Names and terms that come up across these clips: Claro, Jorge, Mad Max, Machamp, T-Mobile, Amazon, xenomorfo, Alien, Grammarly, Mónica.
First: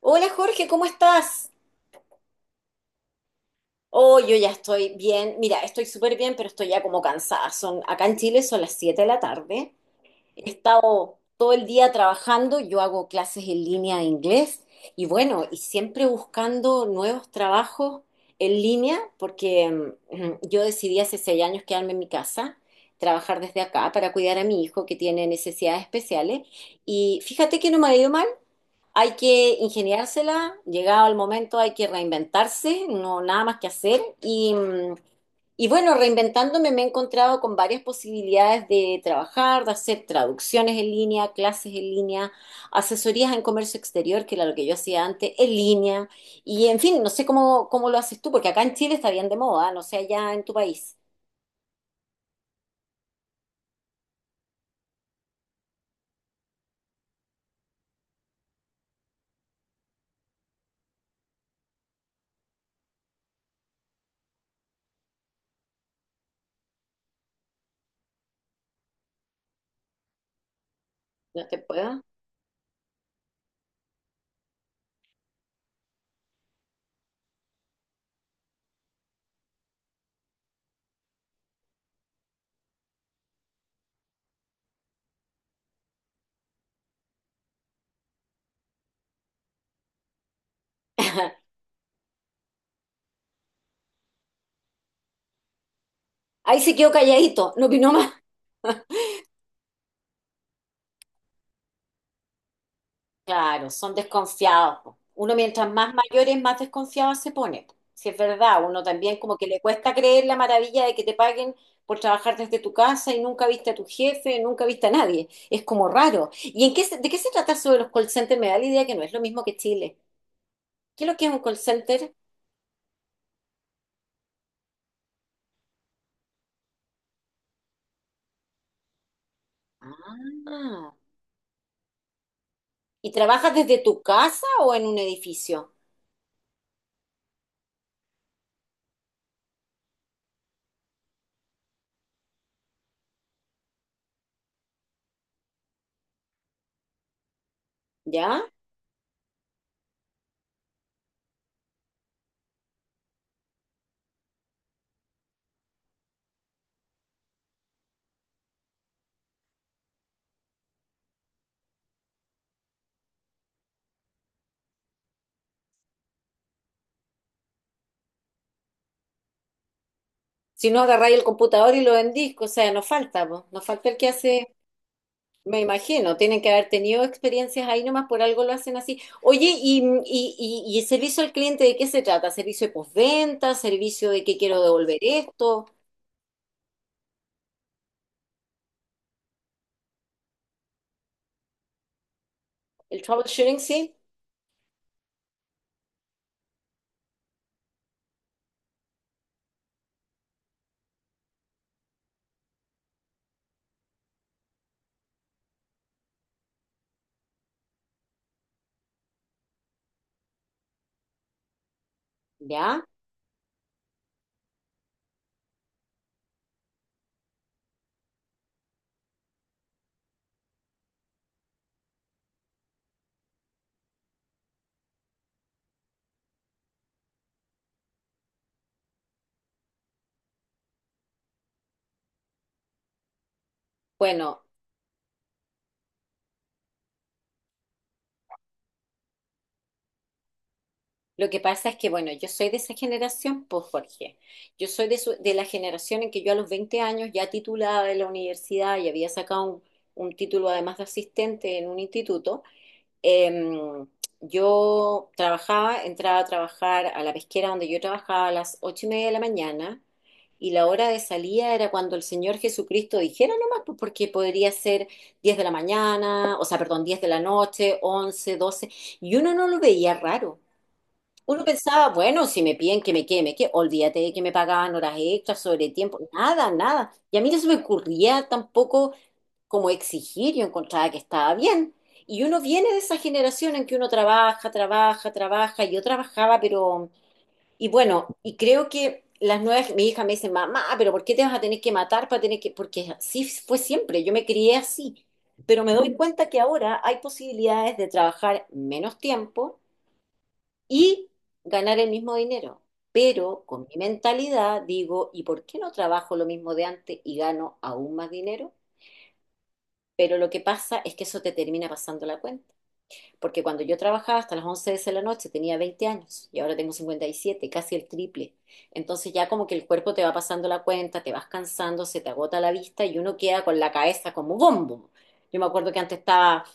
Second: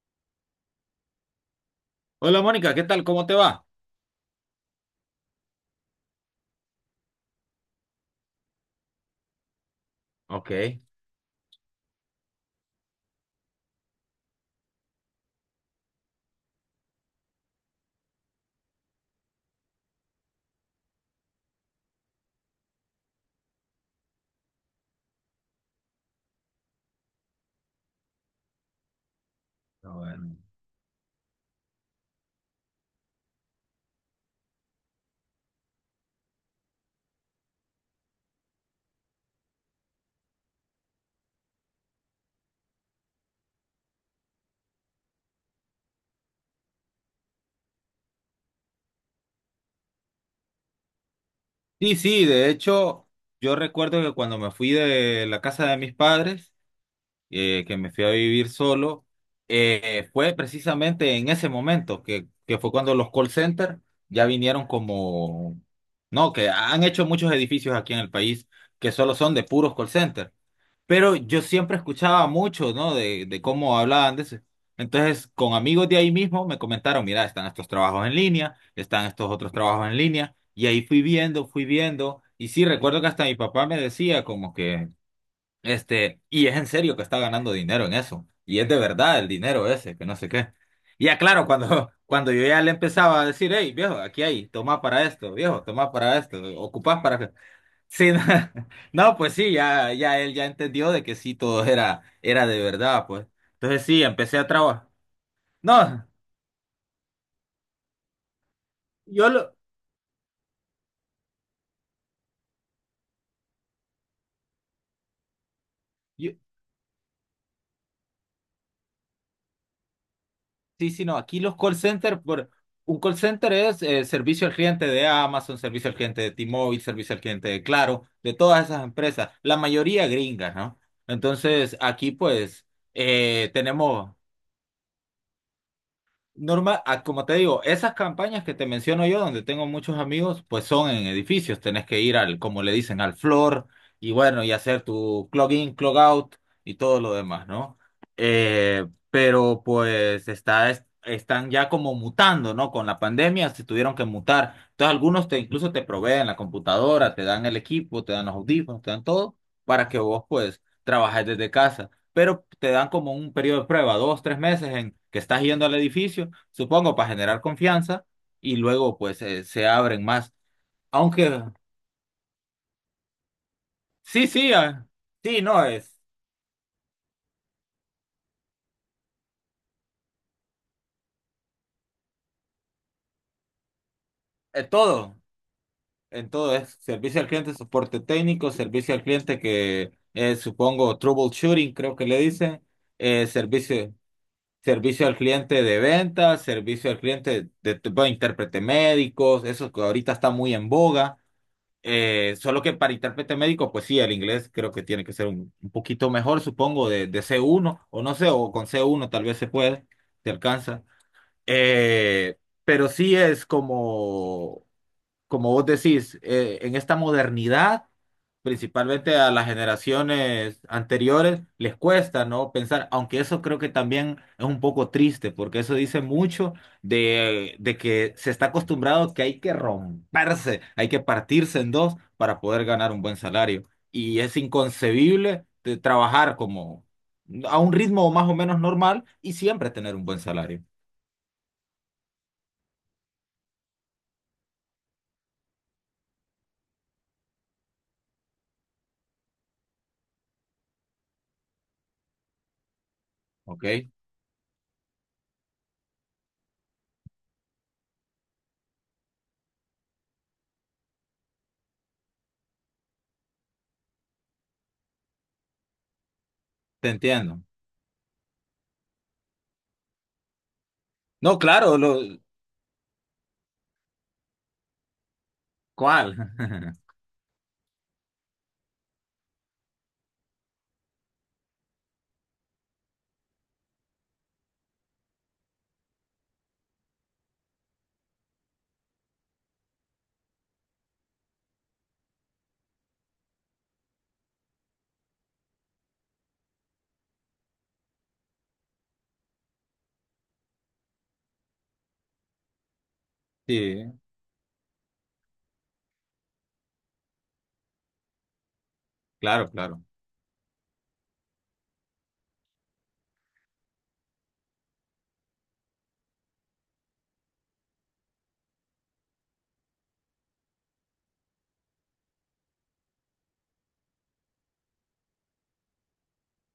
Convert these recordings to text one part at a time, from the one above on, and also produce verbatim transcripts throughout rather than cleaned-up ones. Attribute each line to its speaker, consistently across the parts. Speaker 1: Hola Jorge, ¿cómo estás?
Speaker 2: Hola Mónica, ¿qué tal? ¿Cómo te va?
Speaker 1: Oh, yo ya estoy bien. Mira, estoy súper bien, pero estoy ya como cansada. Son, acá en Chile son las siete de la tarde. He
Speaker 2: Ok.
Speaker 1: estado todo el día trabajando. Yo hago clases en línea de inglés y bueno, y siempre buscando nuevos trabajos en línea porque mm, yo decidí hace seis años quedarme en mi casa, trabajar desde acá para cuidar a mi hijo que tiene necesidades especiales. Y fíjate que no me ha ido mal. Hay que
Speaker 2: Ah, bueno.
Speaker 1: ingeniársela, llegado el momento hay que reinventarse, no nada más que hacer. Y, mm, y bueno, reinventándome me he encontrado con varias posibilidades de trabajar, de hacer traducciones en línea, clases en línea, asesorías en comercio exterior, que era lo que yo hacía antes, en línea. Y en fin, no sé cómo, cómo lo haces tú, porque acá en Chile está bien de moda, no sé allá en tu país.
Speaker 2: Sí, sí, de hecho, yo recuerdo que cuando me fui de la casa de mis padres, eh, que me fui a vivir solo. Eh, fue precisamente en ese momento, que, que fue cuando los call centers ya vinieron como, no, que han hecho muchos edificios aquí en el país que solo son de puros call centers. Pero yo
Speaker 1: No te
Speaker 2: siempre
Speaker 1: puedo.
Speaker 2: escuchaba mucho, ¿no? De, de cómo hablaban de eso. Entonces, con amigos de ahí mismo me comentaron, mira, están estos trabajos en línea, están estos otros trabajos en línea, y ahí fui viendo, fui viendo, y sí, recuerdo que hasta mi papá me decía como que, este, y es en serio que está ganando dinero en eso. Y es de verdad el dinero ese, que no sé qué. Y ya claro, cuando, cuando yo ya le empezaba a decir, hey, viejo, aquí hay, toma para esto, viejo, toma para esto,
Speaker 1: Ahí se quedó
Speaker 2: ocupás para que-".
Speaker 1: calladito, no opinó
Speaker 2: Sí,
Speaker 1: más.
Speaker 2: no, no, pues sí, ya, ya él ya entendió de que sí, todo era, era de verdad, pues.
Speaker 1: Claro,
Speaker 2: Entonces
Speaker 1: son
Speaker 2: sí, empecé a
Speaker 1: desconfiados.
Speaker 2: trabajar.
Speaker 1: Po. Uno mientras más
Speaker 2: No,
Speaker 1: mayor es, más desconfiado se pone. Po. Si es verdad, uno también
Speaker 2: yo
Speaker 1: como que
Speaker 2: lo...
Speaker 1: le cuesta creer la maravilla de que te paguen por trabajar desde tu casa y nunca viste a tu jefe, nunca viste a nadie. Es como raro.
Speaker 2: yo-
Speaker 1: ¿Y en qué se- de qué se trata eso de los call centers? Me da la idea que no es lo mismo que Chile.
Speaker 2: sí,
Speaker 1: ¿Qué
Speaker 2: sí,
Speaker 1: es lo
Speaker 2: no,
Speaker 1: que es un
Speaker 2: aquí
Speaker 1: call
Speaker 2: los call
Speaker 1: center?
Speaker 2: centers, por, un call center es eh, servicio al cliente de Amazon, servicio al cliente de T-Mobile, servicio al cliente de Claro, de todas esas empresas, la mayoría gringas, ¿no?
Speaker 1: Ah,
Speaker 2: Entonces, aquí pues
Speaker 1: ¿y
Speaker 2: eh,
Speaker 1: trabajas desde tu
Speaker 2: tenemos.
Speaker 1: casa o en un edificio?
Speaker 2: Normal, ah, como te digo, esas campañas que te menciono yo, donde tengo muchos amigos, pues son en edificios. Tenés que ir al, como le dicen, al floor y bueno, y hacer tu clog in, clog out y todo lo demás, ¿no?
Speaker 1: ¿Ya?
Speaker 2: Eh, pero pues está, es- están ya como mutando, ¿no? Con la pandemia se tuvieron que mutar. Entonces algunos te incluso te proveen la computadora, te dan el equipo, te dan los audífonos, te dan todo para que vos pues trabajes desde casa, pero te dan como un periodo de prueba, dos, tres meses en que estás yendo al edificio, supongo, para generar confianza y luego pues eh, se abren más.
Speaker 1: Si no, agarráis el
Speaker 2: Aunque
Speaker 1: computador y lo vendís, o sea, no falta, po. No falta el que
Speaker 2: sí, sí,
Speaker 1: hace...
Speaker 2: ah, sí,
Speaker 1: Me
Speaker 2: no, es,
Speaker 1: imagino, tienen que haber tenido experiencias ahí nomás, por algo lo hacen así. Oye, ¿y, y, y, y el servicio al cliente de qué se trata? ¿Servicio de postventa? ¿Servicio de que quiero
Speaker 2: eh,
Speaker 1: devolver
Speaker 2: todo,
Speaker 1: esto?
Speaker 2: en todo es servicio al cliente, soporte técnico, servicio al cliente que eh, supongo troubleshooting, creo que le dicen,
Speaker 1: ¿El
Speaker 2: eh,
Speaker 1: troubleshooting, sí?
Speaker 2: servicio, servicio al cliente de ventas, servicio al cliente de, de- bueno, intérprete médicos, eso que ahorita está muy en boga. Eh, solo que para intérprete médico, pues sí, el inglés creo que tiene que ser un, un poquito mejor, supongo, de, de c uno o no sé, o con c uno tal vez se puede, se alcanza. Eh,
Speaker 1: ¿Ya?
Speaker 2: pero sí es como, como, vos decís, eh, en esta modernidad, principalmente a las generaciones anteriores, les cuesta, ¿no? Pensar, aunque eso creo que también es un poco triste, porque eso dice mucho de, de que se está acostumbrado que hay que romperse, hay que partirse en dos para poder ganar un buen salario. Y es
Speaker 1: Bueno,
Speaker 2: inconcebible de trabajar como a un ritmo más o menos normal y siempre tener un buen salario,
Speaker 1: lo que pasa es que, bueno, yo soy de esa generación, pues Jorge. Yo soy de, su- de la generación en que yo a los veinte años, ya titulada de la universidad y había sacado un, un título además de asistente en un instituto. Em,
Speaker 2: ¿ok?
Speaker 1: yo trabajaba, entraba a trabajar a la pesquera donde yo trabajaba a las ocho y media de la mañana y la hora de salida era cuando el Señor Jesucristo dijera nomás, pues, porque podría ser diez de la mañana, o sea, perdón,
Speaker 2: Te
Speaker 1: diez de la
Speaker 2: entiendo.
Speaker 1: noche, once, doce y uno no lo veía raro.
Speaker 2: No,
Speaker 1: Uno
Speaker 2: claro,
Speaker 1: pensaba,
Speaker 2: lo,
Speaker 1: bueno, si me piden que me quede, me quede, olvídate de que me pagaban horas extras, sobre tiempo,
Speaker 2: ¿cuál?
Speaker 1: nada, nada. Y a mí no se me ocurría tampoco como exigir, yo encontraba que estaba bien. Y uno viene de esa generación en que uno trabaja, trabaja, trabaja, y yo trabajaba, pero, y bueno, y creo que las nuevas, mi hija me dice, mamá, pero ¿por qué te vas a tener que matar para tener que, porque así fue siempre, yo me crié así, pero me doy cuenta que ahora hay posibilidades de trabajar menos tiempo y ganar el mismo dinero. Pero con mi
Speaker 2: Sí,
Speaker 1: mentalidad digo, ¿y por qué no trabajo lo mismo de antes y gano aún más dinero?
Speaker 2: claro, claro.
Speaker 1: Pero lo que pasa es que eso te termina pasando la cuenta. Porque cuando yo trabajaba hasta las once de la noche tenía veinte años y ahora tengo cincuenta y siete, casi el triple. Entonces ya como que el cuerpo te va pasando la cuenta, te vas cansando, se te agota la vista y uno queda con la cabeza como bombo. Yo me acuerdo que antes estaba,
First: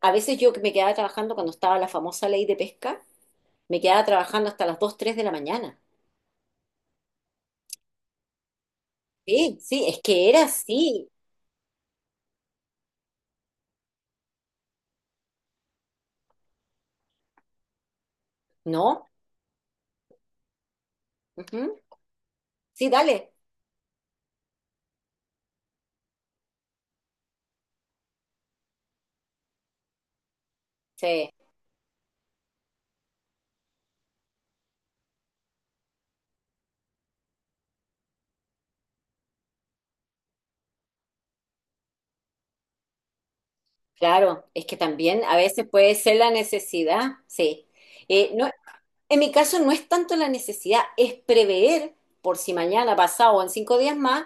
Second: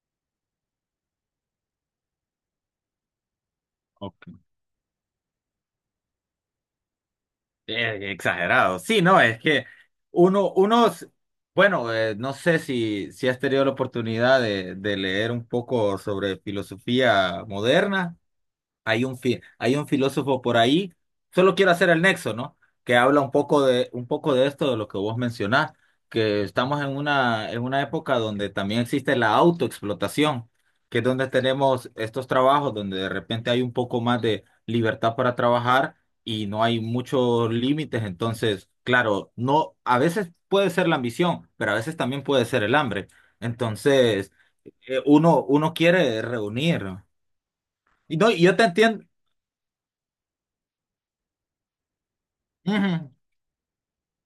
Speaker 1: a veces yo que me quedaba trabajando cuando estaba la famosa ley de pesca, me quedaba
Speaker 2: Ok.
Speaker 1: trabajando hasta las dos tres de la mañana.
Speaker 2: Eh, exagerado. Sí, no, es
Speaker 1: Sí,
Speaker 2: que
Speaker 1: sí, es que era
Speaker 2: uno, unos,
Speaker 1: así,
Speaker 2: bueno, eh, no sé si, si has tenido la oportunidad de, de leer un poco sobre filosofía moderna. Hay
Speaker 1: ¿no?
Speaker 2: un, fi- hay un filósofo por ahí, solo quiero
Speaker 1: Ujú.
Speaker 2: hacer el nexo, ¿no?
Speaker 1: Sí,
Speaker 2: Que habla un
Speaker 1: dale.
Speaker 2: poco de, un poco de esto, de lo que vos mencionás, que estamos en una, en una época donde también existe la autoexplotación, que es donde
Speaker 1: Sí.
Speaker 2: tenemos estos trabajos donde de repente hay un poco más de libertad para trabajar y no hay muchos límites, entonces, claro, no, a veces puede ser la ambición, pero a veces también puede ser el hambre. Entonces,
Speaker 1: Claro, es que
Speaker 2: eh,
Speaker 1: también a
Speaker 2: uno,
Speaker 1: veces
Speaker 2: uno
Speaker 1: puede ser
Speaker 2: quiere
Speaker 1: la
Speaker 2: reunir. ¿No?
Speaker 1: necesidad, sí.
Speaker 2: Y no,
Speaker 1: Eh,
Speaker 2: y
Speaker 1: no,
Speaker 2: yo te entiendo.
Speaker 1: en mi caso no es tanto la necesidad, es prever por si mañana, pasado o en cinco días más,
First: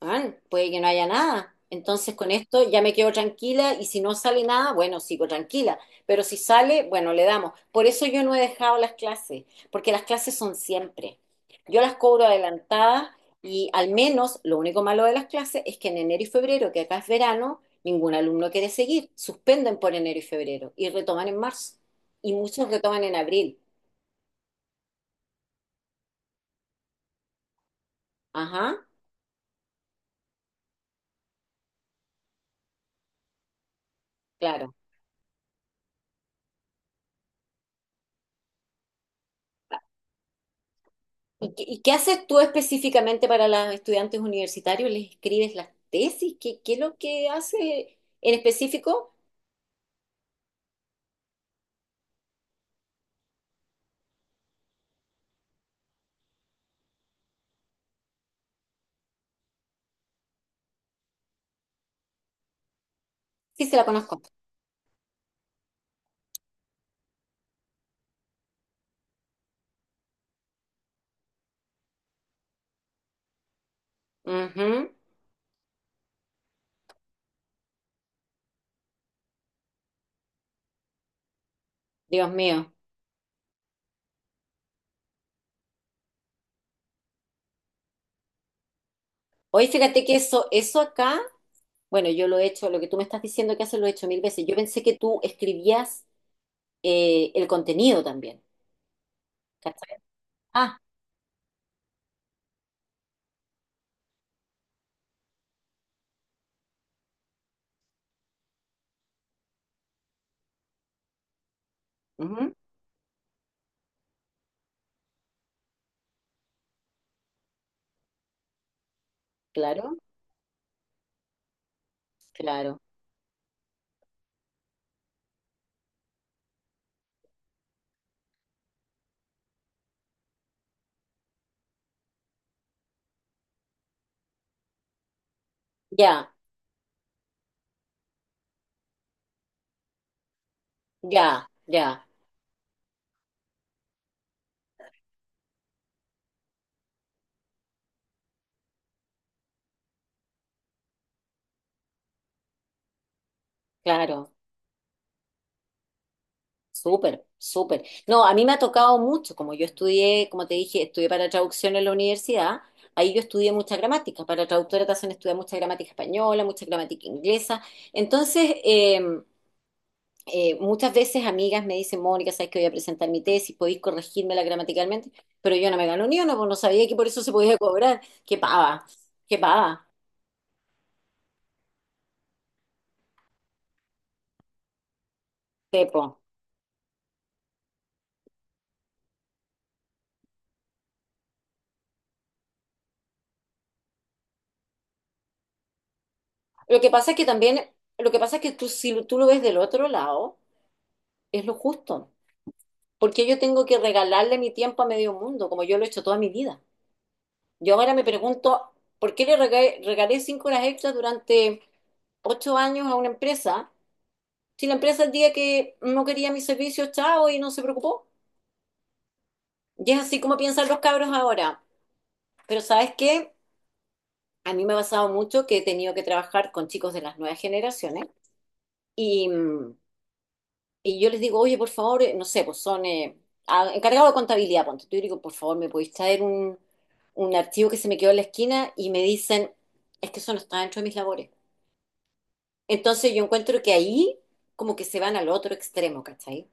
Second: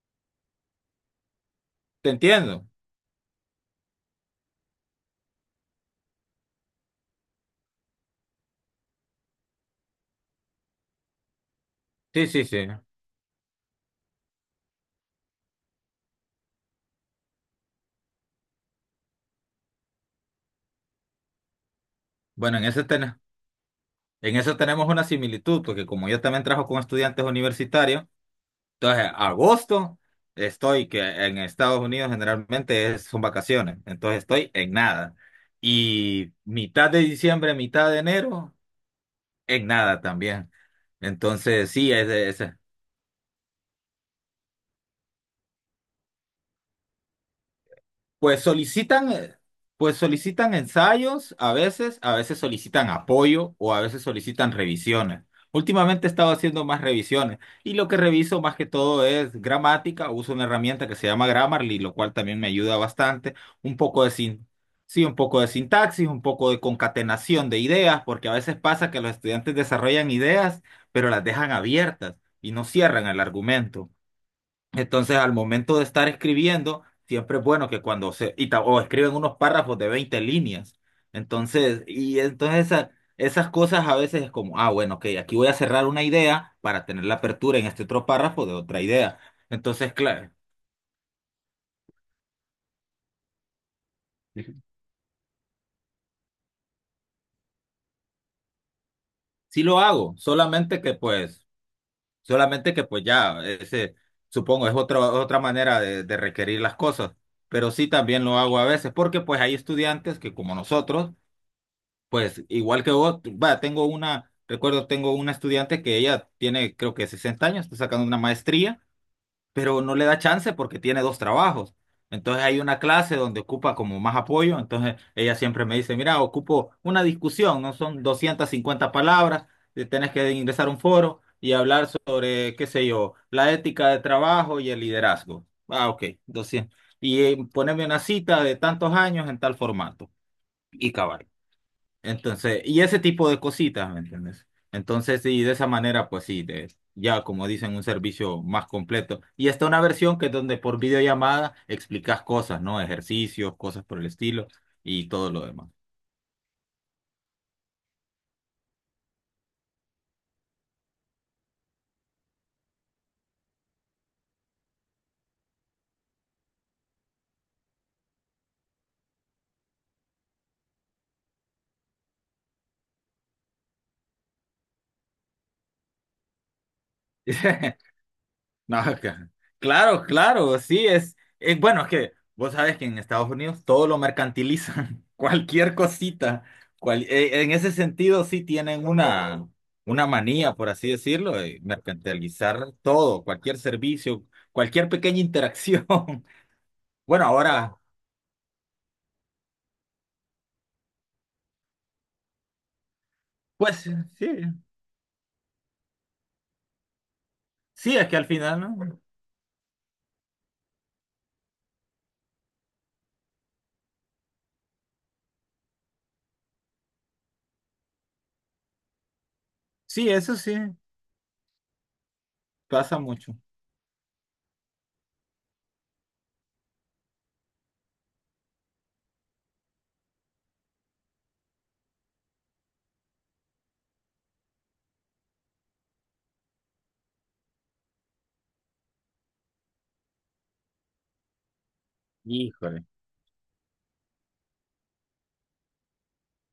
Speaker 1: man, puede que no haya nada.
Speaker 2: Te
Speaker 1: Entonces con esto
Speaker 2: entiendo.
Speaker 1: ya me quedo tranquila y si no sale nada, bueno, sigo tranquila. Pero si sale, bueno, le damos. Por eso yo no he dejado las clases, porque las clases son siempre. Yo las cobro
Speaker 2: Sí, sí, sí.
Speaker 1: adelantadas y al menos lo único malo de las clases es que en enero y febrero, que acá es verano, ningún alumno quiere seguir. Suspenden por enero y febrero y retoman en marzo. Y
Speaker 2: Bueno, en
Speaker 1: muchos
Speaker 2: ese
Speaker 1: retoman en
Speaker 2: ten-
Speaker 1: abril.
Speaker 2: en eso tenemos una similitud, porque como yo también trabajo con estudiantes universitarios,
Speaker 1: Ajá,
Speaker 2: entonces agosto estoy, que en Estados Unidos generalmente es- son vacaciones, entonces estoy en
Speaker 1: claro.
Speaker 2: nada. Y mitad de diciembre, mitad de enero, en nada también.
Speaker 1: ¿Y qué,
Speaker 2: Entonces,
Speaker 1: y qué
Speaker 2: sí, es,
Speaker 1: haces tú
Speaker 2: es-
Speaker 1: específicamente para los estudiantes universitarios? ¿Les escribes las tesis? ¿Qué, qué es lo que hace en
Speaker 2: pues solicitan,
Speaker 1: específico?
Speaker 2: eh, pues solicitan ensayos a veces, a veces solicitan apoyo o a veces solicitan revisiones. Últimamente he estado haciendo más revisiones y lo que reviso más que todo es gramática. Uso una herramienta que se llama Grammarly, lo cual también me ayuda bastante.
Speaker 1: Sí,
Speaker 2: Un
Speaker 1: se la
Speaker 2: poco de
Speaker 1: conozco.
Speaker 2: sin, sí, un poco de sintaxis, un poco de concatenación de ideas, porque a veces pasa que los estudiantes desarrollan ideas, pero las dejan abiertas y no cierran el argumento.
Speaker 1: Ujú,
Speaker 2: Entonces, al momento de estar escribiendo, siempre es bueno que cuando se, y ta- o escriben unos párrafos de veinte líneas. Entonces, y
Speaker 1: Dios
Speaker 2: entonces
Speaker 1: mío.
Speaker 2: esa- esas cosas a veces es como, ah, bueno, ok, aquí voy a cerrar una idea para tener la apertura en este otro párrafo de otra idea.
Speaker 1: Hoy
Speaker 2: Entonces,
Speaker 1: fíjate que
Speaker 2: claro,
Speaker 1: eso, eso acá, bueno, yo lo he hecho, lo que tú me estás diciendo que haces lo he hecho mil veces. Yo pensé que tú escribías eh, el contenido también.
Speaker 2: sí lo
Speaker 1: ¿Cachai?
Speaker 2: hago,
Speaker 1: Ah,
Speaker 2: solamente que pues, solamente que pues ya, ese, supongo, es otra, otra manera de, de requerir las cosas. Pero sí también lo hago a veces, porque pues hay estudiantes que como nosotros, pues
Speaker 1: ujú,
Speaker 2: igual que vos, va, tengo una, recuerdo, tengo una estudiante que ella tiene creo que sesenta años, está sacando una maestría, pero no
Speaker 1: claro,
Speaker 2: le da chance porque tiene dos trabajos. Entonces hay una
Speaker 1: claro.
Speaker 2: clase donde ocupa como más apoyo, entonces ella siempre me dice, mira, ocupo una discusión, no son doscientas cincuenta palabras, eh, tenés que ingresar a un foro y hablar sobre, qué sé yo, la ética de trabajo y el liderazgo. Ah, ok,
Speaker 1: Ya,
Speaker 2: doscientos. Y eh, ponerme una cita de tantos años en tal formato. Y cabal.
Speaker 1: ya, ya,
Speaker 2: Entonces, y ese tipo de cositas, ¿me entiendes? Entonces, sí, de esa manera, pues sí, de- ya como dicen, un servicio más completo. Y está una versión que es donde por videollamada explicas cosas, ¿no? Ejercicios, cosas por el
Speaker 1: claro.
Speaker 2: estilo y todo lo demás.
Speaker 1: Súper, súper. No, a mí me ha tocado mucho, como yo estudié, como te dije, estudié para traducción en la universidad, ahí yo estudié mucha gramática, para traductora te hacen estudiar mucha gramática española, mucha gramática inglesa. Entonces, eh, eh, muchas veces amigas me dicen, Mónica, sabes que voy a presentar mi tesis, podéis corregírmela gramaticalmente, pero yo no me gano ni una, pues no sabía que por eso se podía cobrar. Qué
Speaker 2: No,
Speaker 1: pava,
Speaker 2: ca-
Speaker 1: qué pava,
Speaker 2: claro, claro, sí, es, es- bueno, es que vos sabes que en Estados Unidos todo lo mercantilizan, cualquier
Speaker 1: Pepo.
Speaker 2: cosita, cual- eh, en ese sentido sí tienen una, una manía, por así decirlo, de mercantilizar todo, cualquier servicio, cualquier pequeña interacción.
Speaker 1: Lo que pasa es que
Speaker 2: Bueno,
Speaker 1: también,
Speaker 2: ahora,
Speaker 1: lo que pasa es que tú, si tú lo ves del otro lado, es lo justo, porque yo tengo que
Speaker 2: pues sí,
Speaker 1: regalarle mi tiempo a medio mundo, como yo lo he hecho toda mi vida. Yo ahora
Speaker 2: sí,
Speaker 1: me
Speaker 2: es que al final,
Speaker 1: pregunto,
Speaker 2: ¿no?
Speaker 1: ¿por qué le regalé, regalé cinco horas extras durante ocho años a una empresa? Si la empresa el día que no quería mis servicios, chao, y no se preocupó. Y es
Speaker 2: Sí,
Speaker 1: así
Speaker 2: eso
Speaker 1: como
Speaker 2: sí,
Speaker 1: piensan los cabros ahora. Pero ¿sabes
Speaker 2: pasa
Speaker 1: qué?
Speaker 2: mucho.
Speaker 1: A mí me ha pasado mucho que he tenido que trabajar con chicos de las nuevas generaciones y mm, Y yo les digo, oye, por favor, eh, no sé, pues son eh, a- encargados de contabilidad, ponte tú, y digo, por favor, ¿me podéis traer un, un archivo que se me quedó en la esquina? Y me dicen, es que eso no está dentro de mis labores.
Speaker 2: Híjole.
Speaker 1: Entonces yo encuentro que ahí como que se van al otro extremo, ¿cachai?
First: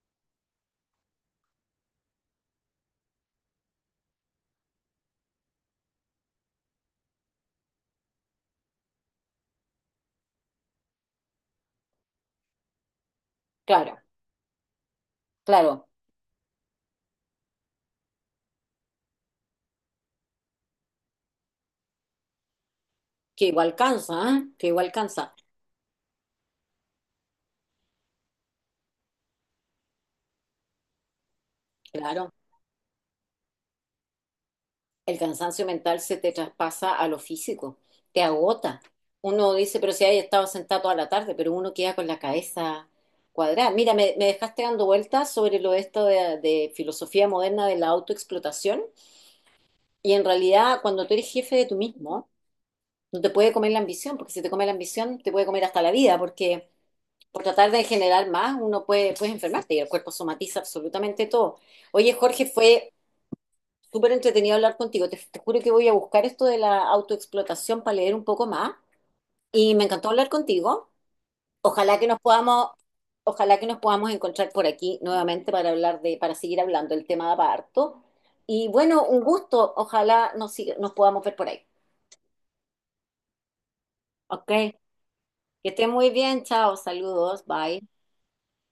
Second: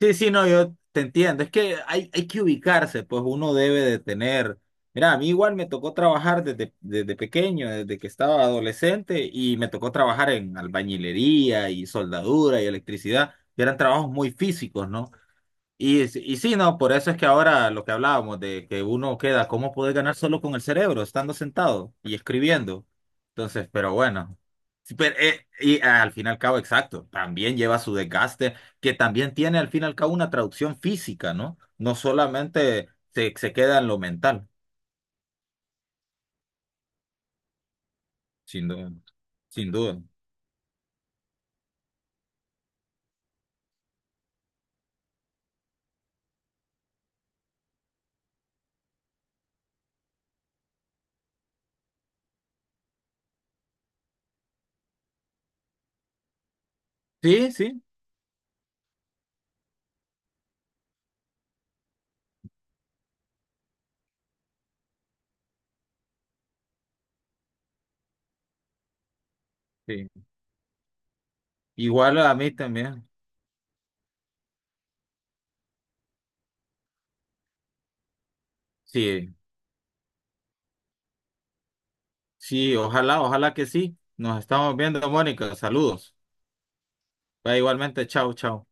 Speaker 2: Sí, sí, no, yo te entiendo. Es que hay, hay que ubicarse, pues uno debe de tener. Mira, a mí igual me tocó trabajar desde, desde pequeño, desde que estaba adolescente, y me tocó trabajar en albañilería y soldadura y electricidad, que eran
Speaker 1: Claro,
Speaker 2: trabajos muy físicos, ¿no?
Speaker 1: claro,
Speaker 2: Y, s- y sí, no, por eso es que ahora lo que hablábamos de que uno queda, ¿cómo puede ganar solo con el cerebro, estando sentado y escribiendo?
Speaker 1: que
Speaker 2: Entonces,
Speaker 1: igual
Speaker 2: pero
Speaker 1: cansa,
Speaker 2: bueno.
Speaker 1: ¿ah? Que igual
Speaker 2: Sí, pero,
Speaker 1: cansa.
Speaker 2: eh, y al fin y al cabo, exacto, también lleva su desgaste, que también tiene al fin y al cabo una traducción física, ¿no? No
Speaker 1: Claro.
Speaker 2: solamente se, se queda en lo mental,
Speaker 1: El cansancio mental se te traspasa a lo físico, te
Speaker 2: sin
Speaker 1: agota.
Speaker 2: duda,
Speaker 1: Uno
Speaker 2: sin
Speaker 1: dice, pero
Speaker 2: duda.
Speaker 1: si hay estado sentado toda la tarde, pero uno queda con la cabeza cuadrada. Mira, me, me dejaste dando vueltas sobre lo de esto de, de filosofía moderna de la autoexplotación. Y en realidad, cuando tú eres jefe de tú mismo, no te puede comer la ambición, porque si te come la ambición, te puede comer hasta la vida, porque por
Speaker 2: Sí,
Speaker 1: tratar
Speaker 2: sí,
Speaker 1: de generar más, uno puede, puedes enfermarte y el cuerpo somatiza absolutamente todo. Oye, Jorge, fue súper entretenido hablar contigo. Te, te juro que voy a buscar esto de la autoexplotación para leer un poco más. Y me encantó
Speaker 2: sí.
Speaker 1: hablar contigo. Ojalá que
Speaker 2: Igual
Speaker 1: nos
Speaker 2: a mí
Speaker 1: podamos,
Speaker 2: también.
Speaker 1: Ojalá que nos podamos encontrar por aquí nuevamente para hablar de, para seguir hablando el tema de parto. Y bueno, un
Speaker 2: Sí,
Speaker 1: gusto. Ojalá nos, siga- nos podamos ver por ahí.
Speaker 2: sí, ojalá, ojalá que sí. Nos
Speaker 1: Ok.
Speaker 2: estamos
Speaker 1: Que
Speaker 2: viendo, Mónica.
Speaker 1: estés muy
Speaker 2: Saludos.
Speaker 1: bien. Chao. Saludos.
Speaker 2: Va
Speaker 1: Bye.
Speaker 2: igualmente, chao, chao.